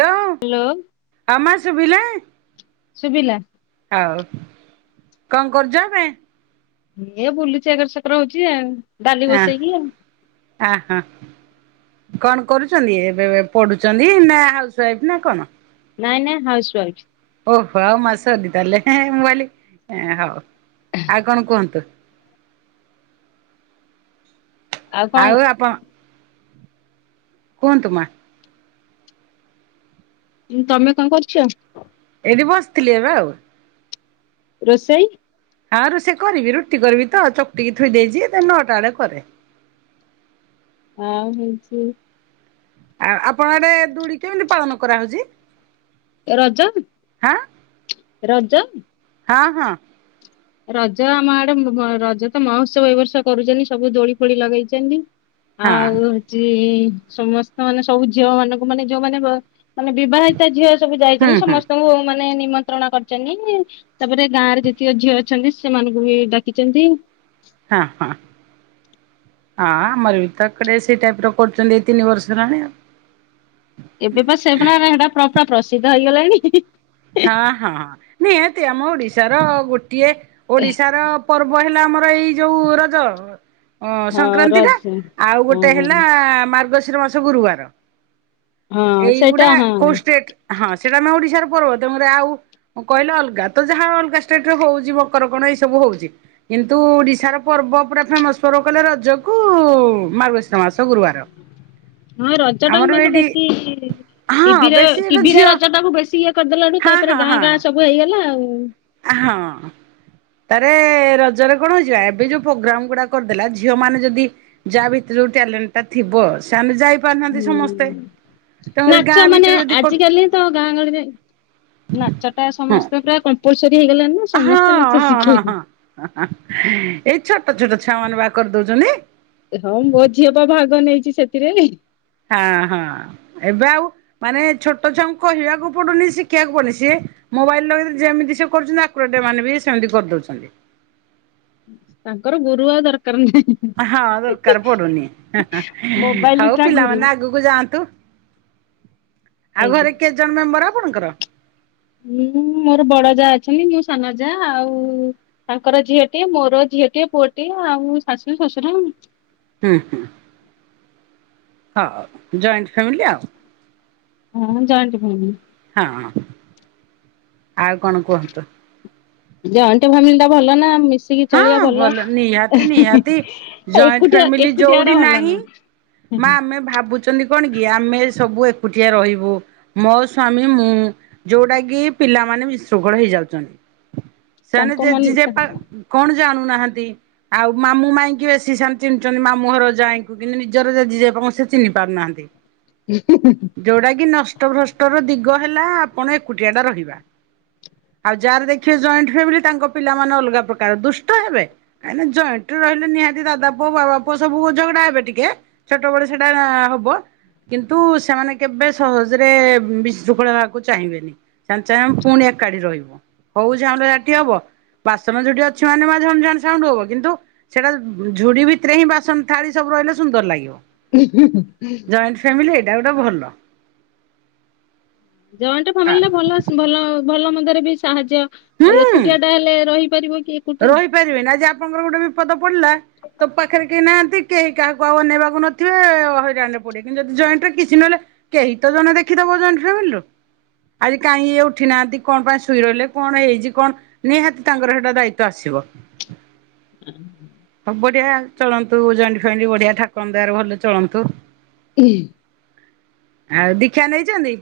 Hello. Hello. ଆମା ଶୁଭିଲା? ଶୁଭିଲା। ଆଉ କଣ କରୁଛନ୍ତି? ଏ ବୁଲୁଚି ଏକର ସେକର ହଉଛି ଆଉ ଡାଲି ବସେଇକି ଆଉ। ହ ହଁ। କଣ କରୁଚନ୍ତି ଏବେ ପଢୁଛନ୍ତି ନା ହାଉସ ୱାଇଫ ନା କଣ? ନାଇଁ ନାଇଁ ହାଉସୱାଇଫ୍। ଓହୋ ଆଉ ମାସ ଅଧି ତାହେଲେ ମୁଁ କହିଲି ହଉ ଆଉ କଣ କୁହନ୍ତୁ? ଆଉ ଆପଣ କୁହନ୍ତୁ ମା? ତମେ କଅଁ କରୁଚ? ଏଇଠି ବସିଥିଲି ପା ଆଉ। ରୋଷେଇ? ହଁ ଋଷେଇ କରିବି ରୁଟି କରିବି ତ ଚକଟିକି ଥୋଇ ଦେଇଚି ନଅଟା ବଡେ କରେ। ଆଉ ହୋଉଚି ଆଉ ଆପଣ ଆଡେ ଦୁଳି କେମିତି ପାଳନ କରାହୋଉଚି? ଏ ରଜ ରଜ ହଁ ହଁ। ରଜ ଆମ ଆଡେ ରଜ ତ ମହୋତ୍ସବ ଏ ବର୍ଷା କରୁଚନ୍ତି ସବୁ ଦୋଳି ଫୋଳି ଲଗେଇଚନ୍ତି। ହଁ ଆଉ ହୋଉଚି ସମସ୍ତ ମାନେ ସବୁ ଝିଅ ମାନଙ୍କୁ ମାନେ ଯୋଉମାନେ ମାନେ ବିବାହିତ ଝିଅ ସବୁ ହୁଁ ଯାଇଚନ୍ତି ହୁଁ ସମସ୍ତଙ୍କୁ ମାନେ ନିମନ୍ତ ଣ କରିଚନ୍ତି ତାପରେ ଗାଁରେ ଯେତିକି ଝିଅ ଅଛନ୍ତି ସେମାନଙ୍କୁ ବି ଡାକିଚନ୍ତି। ହଁ ହଁ। ହଁ ଆମର ବି ତ କଡେ ସେଇ ଟାଇପ୍ ର କରୁଚନ୍ତି ଏଇ ତିନି ବର୍ଷହେଲାଣି ଆଉ। ଏବେ ପା ସେପ ନାରେ ହେଟା ପ୍ର ପ୍ରସିଦ୍ଧ ହେଇଗଲାଣି। ହଁ ହଁ ହଁ ନିହାତି ଆମ ଓଡିଶାର ଗୋଟିଏ ଓଡିଶାର ପର୍ବ ହେଲା ଆମର ଏଇ ଯୋଉ ରଜ। ଓ ହଁ ସଂକ୍ରାନ୍ତି ଟା ରଜ ଆଉ ହଁ ଗୋଟେ ହେଲା ମାର୍ଗଶିର ମାସ ଗୁରୁବାର। ହଁ ସେଇଟା ଏଇଗୁଡା ହଁ କୋଷ୍ଟେଟ ହଁ ସେଟା ଆମେ ଓଡିଶାର ପର୍ବ। ତମର ଆଉ କହିଲେ ଅଲଗା ତ ଯାହା ଅଲଗା ଷ୍ଟେଟ ରେ ହୋଉଚି ମକର କଣ ଏଇ ସବୁ ହୋଉଚି। କିନ୍ତୁ ଓଡିଶାର ପର୍ବ ପୁରା ଫେମସ ପର୍ବ କହିଲେ ରଜକୁ ମାର୍ଗଶୀର ମାସ ଗୁରୁବାର। ହଁ ରଜ ଟାକୁ ଆମର ମାନେ ଏଇଠି ବେଶୀ ହଁ ଟିଭିର ବେଶୀ ଏଟା ଟିଭିରେ ଝିଅ ରଜ ଟାକୁ ବେଶୀ ଇଏ କରିଦେଲାଠୁ ତା ହଁ ତାପରେ ଗାଁ ଗାଁ ସବୁ ହେଇଗଲା ଆଉ। ଆ ହଁ। ତାରେ ରଜରେ କଣ ହୋଉଚି ବା ଏବେ ଯୋଉ ପ୍ରୋଗ୍ରାମ ଗୁଡା କରିଦେଲା ଝିଅ ମାନେ ଯଦି ଯାହା ଭିତରେ ଯୋଉ ଟ୍ୟାଲେଣ୍ଟ ଟା ଥିବ ସେମାନେେ ଯାଇ ପାରୁନାହାନ୍ତି ହୁଁ ସମସ୍ତେ ତେଣୁକରି ନାଚ ଗାଁ ମାନେ ଭିତରେ ଯଦି ଆଜିକାଲି ତ ଗାଁ ଗହଳିରେ ନାଚ ଟା ହଁ ସମସ୍ତେ ପୁରା କମ୍ପଲସରି ହେଇଗଲାଣିି ନା। ହଁ ସମସ୍ତେ ନାଚ ହଁ ହଁ ଶିଖିଲେ। ହଁ। ଏଇ ଛୋଟ ଛୋଟ ଛୁଆ ମାନେ ପା କରି ଦୋଉଚନ୍ତି। ହଁ ମୋ ଝିଅ ପା ଭାଗ ନେଇଚି ସେଥିରେ। ହା ହଁ ଏବେ ଆଉ ମାନେ ଛୋଟ ଛୁଆଙ୍କୁ କହିବାକୁ ପଡୁନି ଶିଖେଇବାକୁ ପଡୁନି ସିଏ ମୋବାଇଲ୍ ଲଗେଇଦେଇକି ଯେମିତି ସେ କରୁଚନ୍ତି ଆକୁରେଟ୍ ଏମାନେ ବି ସେମିତି କରିଦୋଉଚନ୍ତି। ତାଙ୍କର ଗୁରୁ ଆଉ ଦରକାର ନାହିଁ। ହଁ ଦରକାର ପଡୁନି ମୋବାଇଲ ହୋଉ ଟା ଗୁରୁ ପିଲାମାନେ ଆଗକୁ ଯାଆନ୍ତୁ। ଆଉ ଘରେ ଆଜ୍ଞା। କେତେ ଜଣ ମେମ୍ବର ଆପଣଙ୍କର? ହୁଁ ମୋର ବଡ ଯା ଅଛନ୍ତି ମୁଁ ସାନ ଯା ଆଉ ତାଙ୍କର ଝିଅଟିଏ ମୋର ଝିଅଟିଏ ପୁଅଟିଏ ଆଉ ଶାଶୁ ଶ୍ୱଶୁର। ହୁଁ ହୁଁ। ହଁ ଜଏଣ୍ଟ ଫ୍ୟାମିଲି ଆଉ। ହୁଁ ଯଏଣ୍ଟ ଫ୍ୟାମିଲି। ହଁ ଆଉ କଣ କୁହନ୍ତୁ? ଜଏଣ୍ଟ ଫ୍ୟାମିଲି ଟା ଭଲ ନା ମିଶ୍ ମିଶିକି ହଁ ଚଳିବା ଭଲ ନିହାତି ନିହାତି ଜଏଣ୍ଟ ଏକୁଟିଆ ଫ୍ୟାମିଲି ଏକୁଟିଆ ଯୋଉଠି ଟା ଭଲ ନାହିଁ ନୁହେଁ। ମା ଆମେ ଭାବୁ ଛନ୍ତି କଣକି ଆମେ ସବୁ ଏକୁଟିଆ ରହିବୁ, ମୋ ସ୍ଵାମୀ ମୁଁ ଯୋଉଟାକି ପିଲାମାନେ ବିଶୃଙ୍ଖଳ ହେଇଯାଉଚନ୍ତି। [inaudible] ସେମାନେ ଯେ ମନ ଯି ଯେ ପା କଣ ଜାଣୁ ନାହାନ୍ତି? ଆଉ ମାମୁଁ ମାଇଁକି ବେଶି ସେମାନେ ଚିହ୍ନିଚନ୍ତି ମାମୁ ଘର ଯାଇଁ କିନ୍ତୁ ନିଜର ଯଦି ଜେଜେ ସେଚିହ୍ନି ପାରୁନାହାନ୍ତି। [inaudible] [inaudible] ଯୋଉଟାକି ନଷ୍ଟ ଭ୍ରଷ୍ଟର ଦିଗ ହେଲା ଆପଣ ଏକୁଟିଆଟା ରହିବା। ଆଉ ଯାହାର ଦେଖିବେ ଜଏଣ୍ଟ ଫ୍ୟାମିଲି ତାଙ୍କ ପିଲାମାନେ ଅଲଗା ପ୍ରକାର ଦୁଷ୍ଟ ହେବେ କାହିଁକିନା ଜଏଣ୍ଟରେ ରହିଲେ ନିହାତି ଦାଦା ପୁଅ ବାବା ପୁଅ ସବୁ କ ଝଗଡ଼ା ହେବେ ଟିକେ ଛୋଟବେଳେ ସେଟା ହବ। କିନ୍ତୁ ସେମାନେ କେବେ ସହଜରେ ବିଶୃଙ୍ଖଳା ହେବାକୁ ଚାହିଁବେନି। ସେମାନେ ଚାହିବେ ଆମେ ପୁଣି ଏକାଠି ରହିବୁ, ହଉଚି ଆମର ହେଟି ହବ ବାସନ ଯୋଉଠି ଅ ଅଛି ମାନେ ମା ଝଣ୍ ଝଣ୍ ସାଉଣ୍ଡ ହବ କିନ୍ତୁ ସେଟା ଝୁଡ଼ି ଭିତରେହିଁ ବାସନ ଥାଳି ସବୁ ରହିଲେ ସୁନ୍ଦର ଲାଗିବ। [inaudible] ଜଏଣ୍ଟ ଫ୍ୟାମିଲି ହେଇଟା ଗୋଟେ ଭଲ। ଜଏଣ୍ଟ ଫ୍ୟାମିଲିଟା ଭଲ ଭଲ ଭଲ ମନ୍ଦରେବି ସାହାଯ୍ୟ ଆଉ ଏକୁଟିଆଟା ହେଲେ ରହିପାରିବକି ଏକୁଟିଆ। ପାରିବେନା ଆଜି ଆପଣଙ୍କର ଗୋଟେ ବିପଦ ପଡ଼ିଲା ତୋ ପାଖରେ କେହି ନାହାନ୍ତି କେହି କାହାକୁ ଆଉ ଅନେଇବାକୁ ନଥିବେ ହଇରାଣରେ ପଡ଼ିବେ, କିନ୍ତୁ ଯଦି ଜଏଣ୍ଟରେ କିଛି ନହେଲେ କେହିତ ଜଣେ ଦେଖିଦବ ଜଏଣ୍ଟ ଫ୍ୟାମିଲିରୁ। ଆଜି କାହିଁ ଇଏ ଉଠି ନାହାନ୍ତି, କଣ ପାଇଁ ଶୁଇ ରହିଲେ, କଣ ହେଇଚି, କଣ ନିହାତି ତାଙ୍କର ହେଟା ଦାୟି ତ ଆସିବ। [inaudible] ହ ବଢ଼ିଆ ଚଳନ୍ତୁ ଜଏଣ୍ଡେ ଫ୍ୟାମିଲି ବଢିଆ ଠାକୁର ଦୟାରେ ଭଲ ଚଳନ୍ତୁ। [inaudible] ଆଉ ଦୀକ୍ଷା ନେଇଚନ୍ତି?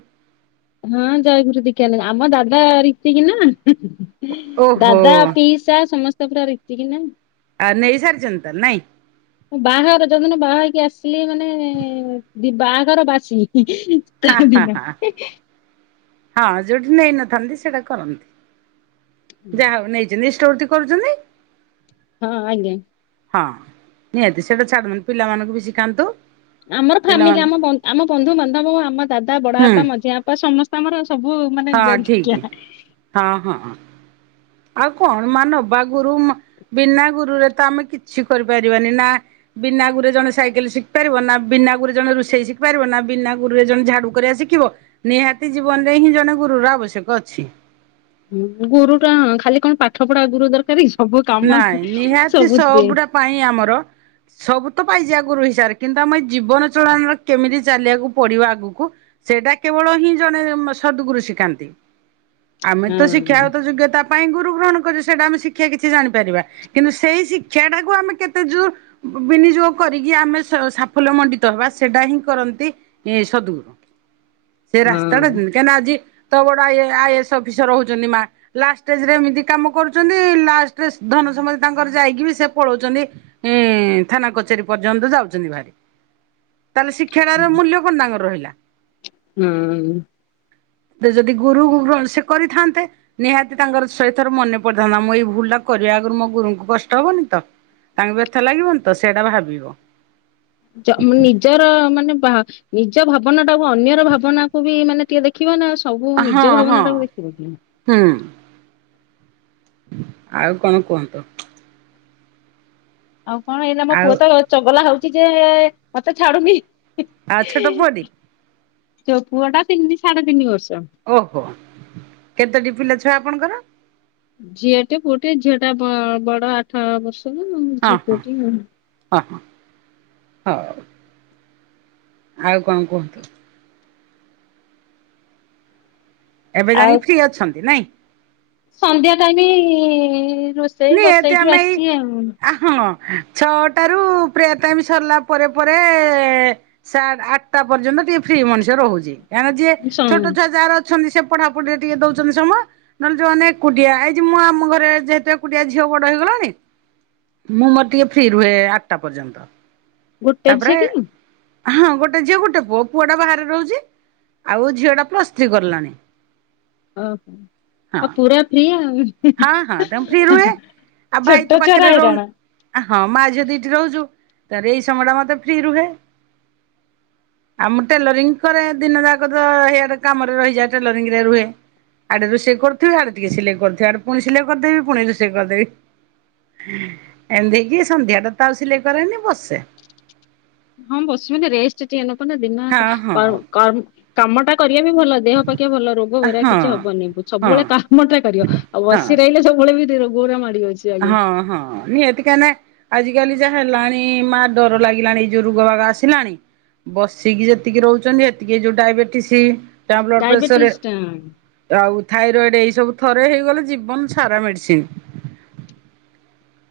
ହଁ ଜୟଗୁରୁ ଦିଖା ନେ ଆମ ଦାଦା ରୀତିକିନା ହୁ ହୁ। ଓହୋ ଦାଦା ପିଇସା ସମସ୍ତେ ପୁରା ରୀତିକିନା। ଆ ନେଇ ସାର୍ଚନ୍ତି ତାହାନେ ନାଇଁ? ମୁଁ ବାହାହବା ଯଉଦିନ ବାହା ହେଇକି ଆସିଲି ମାନେ ବାହାଘର ବାସି ହିଁ ହା ହା ହା ହଁ ଯୋଉଠି ନେଇନଥାନ୍ତି ସେଇଟା କରନ୍ତି। ଯାହାହଉ ନେଇଛନ୍ତି ଇଷ୍ଟୋଭୁତି କରୁଚନ୍ତି? ହଁ ଆଜ୍ଞା। ହଁ ନିହାତି ସେଇଟା ଛାଦନ୍ ପିଲାମାନଙ୍କୁବି ଶିଖାନ୍ତୁ। ଆମର ଫ୍ୟାମିଲି ପିଲାମାନେ ଆମ ବ ଆମ ବନ୍ଧୁବାନ୍ଧବ ଆମ ଦାଦା ହୁଁ ବଡ଼ବାପା ମଝିଆ ବାପା ସମସ୍ତେ ଆମର ସବୁ ମାନେ ହଁ ଜଲଖିଆ ଠିକି ହଁ ହଁ। ଆଉ କଣ ମାନବା ଗୁରୁ ବିନା ଗୁରୁରେତ ଆମେ କିଛି କରିପାରିବାନି ନା ବିନା ଗୁରୁରେ ଜଣେ ସାଇକେଲ ଶିଖି ପାରିବ ନା ବିନା ଗୁରୁରେ ଜଣେ ରୋଷେଇ ଶିଖି ପାରିବ ନା ବିନା ଗୁରୁରେ ଜଣେ ଝାଡ଼ୁ କରିବା ଶିଖିବ। ନିହାତି ଜୀବନରେହିଁ ଜଣେ ଗୁରୁର ଆବଶ୍ୟକ ଅଛି। ଗୁରୁଟା ଖାଲି କଣ ପାଠ ପଢା ଗୁରୁ ଦରକାରକି ସବୁ କାମ ନାଇଁ ନିହାତି ସବୁଥିରେ। ସବୁଟା ପାଇଁ ଆମର ସବୁତ ପାଇଯିଆ ଗୁରୁ ହିଁସାବରେ କିନ୍ତୁ ଆମ ଏଇ ଜୀବନ ଚାଳନିର କେମିତି ଚାଲିବାକୁ ପଡ଼ିବ ଆଗକୁ ସେଟା କେବଳ ହିଁ ଜଣେ ସଦ୍ ଗୁରୁ ଶିକାନ୍ତି। ଆମେ ତ ହଁ ଶିକ୍ଷାଗତ ଯୋଗ୍ୟତା ପାଇଁ ଗୁରୁ ଗ୍ରହଣ କରୁ ସେଇଟା ଆମେ ଶିକ୍ଷା କିଛି ଜାଣିପାରିବା। କିନ୍ତୁ ସେଇ ଶିକ୍ଷା ଟାକୁ ଆମେ କେତେ ଯୁ ବିନିଯୋଗ କରିକି ଆମେ ସ-ସାଫଲ୍ୟ ମଣ୍ଡିତ ହବା ସେଟା ହିଁ କରନ୍ତି ଇ -ସଦ୍ ଗୁରୁ। ସେ ରାସ୍ତାଟା ଉଁ ହଁ। -କାହିଁନା ଆଜି ତ ବଡ ଆଇଏ- ଆଇଏସ୍ ଅଫିସର ହଉଚନ୍ତି ମା ଲାଷ୍ଟ୍ ଷ୍ଟେଜ୍ ରେ ଏମିତି କାମ କରୁଚନ୍ତି ଲାଷ୍ଟରେ ଧନ ସମ୍ପତ୍ତି ତାଙ୍କର ଯାଇକି ବି ସେ ପଳଉଚନ୍ତି ଇଁ- ଥାନା କଚେରୀ ପର୍ଯ୍ୟନ୍ତ ଯାଉଚନ୍ତି ଭାରି ତାହେଲେ ଶି କ୍ଷା ଟାର ମୂଲ୍ୟ କଣ ତାଙ୍କର ରହିଲା। ହୁଁ। ସେଯଦି ଗୁରୁଙ୍କୁ ଗ୍ରହଣ ସେ କରିଥାନ୍ତେ ନିହାତି ତାଙ୍କର ଶହେ ଥର ମନେ ପଡିଥାନ୍ତା ମୁଁ ଏଇ ଭୁଲ୍ ଟା କରିବା ଆଗରୁ ମୋ ଗୁରୁଙ୍କୁ କଷ୍ଟ ହବନି ତ ତାଙ୍କୁ ବ୍ୟଥା ଲାଗିବନି ତ ସେଟା ଭାବିବ। ଜ- ନିଜର ମାନେ ଭା -ନିଜ ଭାବନା ଟାକୁ ଅନ୍ୟର ଭାବନାକୁ ବି ମାନେ ଟିକେ ଦେଖ ଦେଖିବ ନା ସବୁ ହଁ ନିଜ ହଁ ଭାବନା ଟାକୁ ଦେଖିବ କି। ହୁଁ। ଆଉ କଣ କୁହନ୍ତୁ? ଆଉ କଣ ଏଇନା ମୋ ଆଉ ପୁଅ ତ ଚଗଲା ହଉଚି ଯେ ମତେ ଛାଡୁନି। ଆଉ ଛୋଟ ପୁଅଟି ମୋ ପୁଅଟା ତିନିି ସାଢେ ତିନି ବର୍ଷ। ଓହୋ କେତୋଟି ପିଲା ଛୁଆ ଆପଣଙ୍କର? ଝିଅ ଟେ ପୁଅଟେ ଝିଅ ଟା ବ- ବଡ ଆଠ ବର୍ଷର ହଁ ଝିଅ ହଁ ପୁଅ ଟି ଆଉ। ହଁ- ହଁ -ହଉ। ଆଉ କଣ କୁହନ୍ତୁ? ଏବେ ଯାଣି ଆଉ ଫ୍ରି ଅଛନ୍ତି ନାଇଁ? ସନ୍ଧ୍ୟା ଟାଇମି ରୋଷେଇ ନିହାତି ବସେଇକି ଆମେ ଏଇ ଆସଚି ଆଉ। ଆ ହଁ ଛଅଟାରୁ ପ୍ରେୟାର୍ ଟାଇମ୍ ସରଲା ପରେ ପରେ ସେ ଆଠଟା ପର୍ଯ୍ୟନ୍ତ ଟିକେ ଫ୍ରି ମଣିଷ ରହୁଚି କାରଣ ଯିଏ ସ ଛୋଟ ଛୁଆ ଯାହାର ଅଛନ୍ତି ସେ ପଢାପଢିରେ ଟିକେ ଦଉଚନ୍ତି ସମୟ ନହେଲେ ଯଉମାନେ ଏକୁଟିଆ ଏଇତି ମୁଁ ଆମ ଘରେ ଯେତେ କୁଟିଆ ଝିଅ ବଡ ହେଇଗଲାଣି ମୁଁ ମୋର ଟିକେ ଫ୍ରି ରୁହେ ଆଠଟା ପର୍ଯ୍ୟନ୍ତ। ଗୋଟେ ତାପରେ ଝିଅ କି ହଁ ଗୋଟେ ଝିଅ ଗୋଟେ ପୁଅ ପୁଅ ଟା ବାହାରେ ରହୁଚି ଆଉ ଝିଅ ଟା ପ୍ଲସ୍ ଥ୍ରୀ କଲାଣି। ଓ ପୁରା ଫ୍ରି ଆଉ। ହଁ -ହଁ ତେଣୁ ଫ୍ରି ରୁହେ ଆଉ ଭାଇ ଛୋଟ ତ ଛୁଆରା ପାଖେରେ ହଇରାଣ। ରହୁନ୍ ହଁ ମା ଝିଅ ଦି ଟି ରହୁଚୁ ତାରେ ଏଇ ସମୟ ଟା ମତେ ଫ୍ରି ରୁହେ। [inaudible] ଆଉ ମୁଁ ଟେଲରିଂ କରେ ଦିନ ଯାକ ତ ହିୟାଡ଼େ କାମରେ ରହିଯାଏ ଟେଲରିଂ ରେ ରୁହେ। ଆଡେ ରୋଷେଇ କରୁଥିବି ଆଡେ ଟିକେ ସିଲେଇ କରୁଥିବି ଆଡ଼େ ପୁଣି ସିଲେଇ କରିଦେବି ପୁଣି ରୋଷେଇ କରିଦେବି। ଏମିତି ହେଇ କି ସନ୍ଧ୍ୟା ଟା ତ ଆଉ ସିଲେଇ କରେନି ବସେ। ହଁ ବସିବେ ନା ରେଷ୍ଟ୍ ଟିକେ ନବନା ଦିନ ହଁ ଯାକ ହଁ କର୍ମ -କର୍ମ- କାମ ଟା କରିବା ବି ଭଲ। ଦେହ ପକ୍ଷେ ଭଲ ରୋଗ ବୈରାଗ ହଁ କିଛି ହବନି ହଁ ସବୁବେଳେ କାମଟା କରିବ। ଆଉ ହଁ ବସି ରହିଲେ ସବୁବେଳେ ବି ରୋଗ ଗୁଡା ମାଡ଼ି ବସିବ। ଆଗେ ହଁ- ହଁ ନିହାତି କାଇଁକିନା ଆଜିକାଲି ଯାହା ହେଲାଣି ମା ଡର ଲାଗିଲାଣି ଏଯଉ ରୋଗ ବାଗ ଆସିଲାଣି। ବସିକି ଯେତିକି ରହୁଚନ୍ତି ଏତିକିରେ ଯଉ ଡାଇବେଟିସ୍, ତା-ବ୍ଲଡ୍ ଡାଇବେଟିସ୍ ଟା ପ୍ରେସର୍ ଆଉ ଥାଇରଏଡ ଏଇ ସବୁ ଥରେ ହେଇଗଲେ ଜୀବନ୍ ସାରା ମେଡିସିନ୍।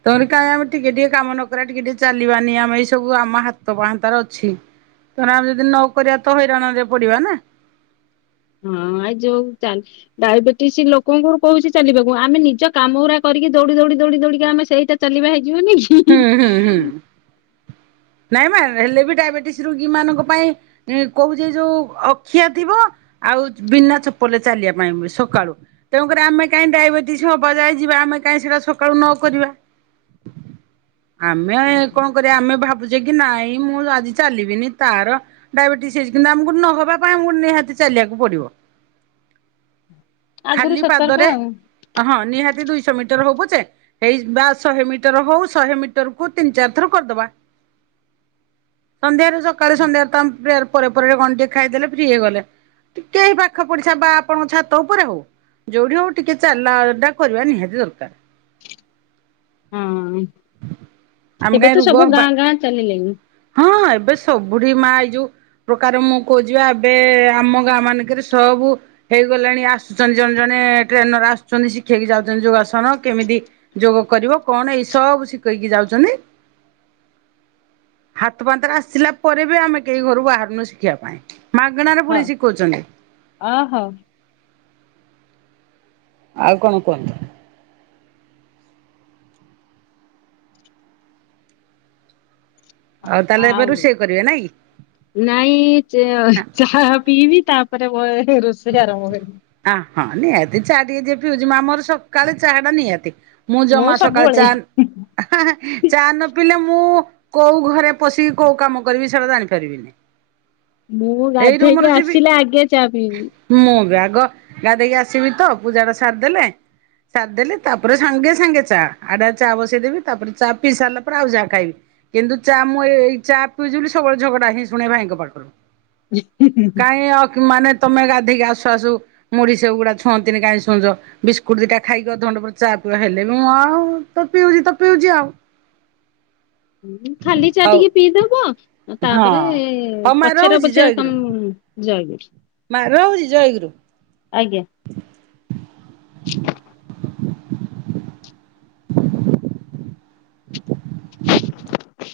[unintelligible] କାଇଁ ଆମେ ଟିକେ ଟିକେ କାମ ନ କରିବା ଟିକେ ଟିକେ ଚାଲିବାନି ଆମେ ଏଇ ସବୁ ଆମ ହାତ ପାହାନ୍ତାରେ ଅଛି। ତେଣୁ ଆମେ ଯଦି ନ କରିବା ତ ହଇରାଣରେ ପଡ଼ିବା ନା। ହଁ ଆ ଯୋଉ ଚାଲ ଡାଇବେଟିସ ଲୋକଙ୍କୁ କହୁଛି ଚାଲିବାକୁ ଆମେ ନିଜ କାମ ଉରା କରିକି ଦୌଡି ଦୌଡି ଦୌଡି ଦୌଡିକା ଆମେ ସେଇଟା ଚାଲିବା ହେଇଯିବନି କି। ହୁଁ ହୁଁ ହୁଁ। ନାଇଁ ମା ହେଲେ ବି ଡାଇବେଟିସ ରୋଗୀ ମାନଙ୍କ ପାଇଁ କହୁଛି ଏ ଯୋଉ ଅଖିଆ ଥିବ ଆଉ ବିନା ଚପଲେ ଚାଲିବା ପାଇଁ ସକାଳୁ। ତେଣୁ କରି ଆମେ କାହିଁ ଡାଇବେଟିସ୍ ହବା ଯାଏଁ ଯିବା ଆମେ କାଇଁ ସେଇଟା ସକାଳୁ ନ କରିବା। ଆମେ କଣ କରିବା ଆମେ ଭାବୁଛେ କି ନାଇଁ ମୁଁ ଆଜି ଚାଲିବିନି ତାର ଡାଇବେଟିସ ହେଇଚି କିନ୍ତୁ ଆମକୁ ନହବା ପାଇଁ ଆମକୁ ନିହାତି ଚାଲିବାକୁ ପଡ଼ିବ। [inaudible] ଆଗରୁ ଖାଲି ସତର୍କ ପାଦରେ ଆଉ ହଁ ନିହାତି ଦୁଇଶ ମିଟର ହଉ ପଛେ ଏଇ ବା ଶହେ ମିଟର ହଉ ଶହେ ମିଟର କୁ ତିନି ଚାରି ଥର କରିଦବା, ସନ୍ଧ୍ୟା ରେ ସକାଳେ ସନ୍ଧ୍ୟାରେ ତ ଆମେ ପ୍ରେୟାର ପରେ ପରେ କଣ ଟିକେ ଖାଇଦେଲେ ଫ୍ରି ହେଇଗଲେ। ଟିକେ ଏଇ ପାଖ ପଡ଼ିସା ବା ଆପଣଙ୍କ ଛାତ ଉପରେ ହଉ। ଯୋଉଠି ହଉ ଟିକେ ଚାଲା ଟା କରିବା ନିହାତି ଦରକାର। ହଁ। ଆମେ ଏବେ କାହିଁ ତ ରୋଗ ସବୁ ହବା ଗାଁ ଗାଁ ଚାଲିଲେଣି ହଁ ଏବେ ସବୁଠି ମା ଏଇ ଯୋଉ ପ୍ରକାର ମୁଁ କହୁଛି ବା ଏବେ ଆମ ଗାଁ ମାନଙ୍କରେ ସଅବୁ ହେଇଗଲାଣି ଆସୁଛନ୍ତି ଜଣେ ଜଣେ ଟ୍ରେନର ଆସୁଛନ୍ତି ଶିଖେଇକି ଯାଉଛନ୍ତି ଯୋଗାସନ କେମିତି ଯୋଗ କରିବ କଣ ଏଇ ସଅବୁ ଶିଖେଇକି ଯାଉଛନ୍ତି। ହାତ ପାହାନ୍ତା ରେ ଆସିଲା ପରେ ବି ଆମେ କେହି ଘରୁ ବାହାରୁନୁ ଶିଖିବା ପାଇଁ ମାଗଣାରେ ହଁ ପୁଣି ଶିଖଉଛନ୍ତି। ଅ ହୋ। ଆଉ କଣ କୁହନ୍ତୁ। ଆଉ ତାହେଲେ ଏବେ ରୁଷେଇ କରିବେ ନାଇ କି? ନାଇଁ ଚା ଚାହା ପିଇବି ତାପରେ ବହେ ରୋଷେଇ ଆରମ୍ଭ କରିବି। ଆ ହଁ ନିହାତି ଚାହା ଟିକେ ଯିଏ ପିଉଛି ମା ମୋର ସକାଳେ ଚାହା ଟା ନିହାତି। ମୁଁ ଜମା ସକାଳେ ଚା ହାଁ ହାଁ ଚା ନ ପିଇଲେ ମୁଁ କୋଉ ଘରେ ପଶିକି କୋଉ କାମ କରିବି ସେଇଟା ଜାଣିପାରିବିନି। ମୁଁ ଏଇ ରୁମରୁ ଗାଧେଇକି ଯିବି ଆସିଲେ ଆଗେ ଚା ପିଇବି। ମୁଁ ବି ଆଗ ଗାଧେଇକି ଆସିବି ତ ପୂଜା ଟା ସାରଦେଲେ ସାରିଦେଲି ତାପରେ ସାଙ୍ଗେ ସାଙ୍ଗେ ଚା ଆଡ଼ା ଚା ବସେଇଦେବି ତାପରେ ଚା ପିଇ ସାରିଲା ପରେ ଆଉ ଯାହା ଖାଇବି। କିନ୍ତୁ ଚା ମୁଁ ଏ ଏଇ ଚା ପିଉଛି ବୋଲି ସବୁବେଳେ ଝଗଡ଼ା ହିଁ ଶୁଣେ ଭାଇଙ୍କ ପାଖରୁ। କାଇଁ ଅକ ମାନେ ତମେ ଗାଧେଇକି ଆସୁ ଆସୁ ମୁଢି ସେ ଗୁଡା ଛଅନ୍ତିନି କାଇଁ ଛୁଞ୍ଚ। ବିସ୍କୁଟ ଦିଟା ଖାଇକି ଅଧ ଘଣ୍ଟେ ପରେ ଚା ପିଅ ହେଲେ ବି ମୁଁ ଆଉ ତ ପିଉଚି ତ ପିଉଚି ଆଉ। ଖାଲି ଚା ହଉ ଟିକେ ପିଇଦବ ହଁ ତାପରେ ହଉ ମା ପଛରେ ରହୁଛି ପଛେ ତ ଜୟଗୁରୁ ମ୍ ଜୟଗୁର୍। ମା ରହୁଛି ଜୟଗୁରୁ। ଆଜ୍ଞା।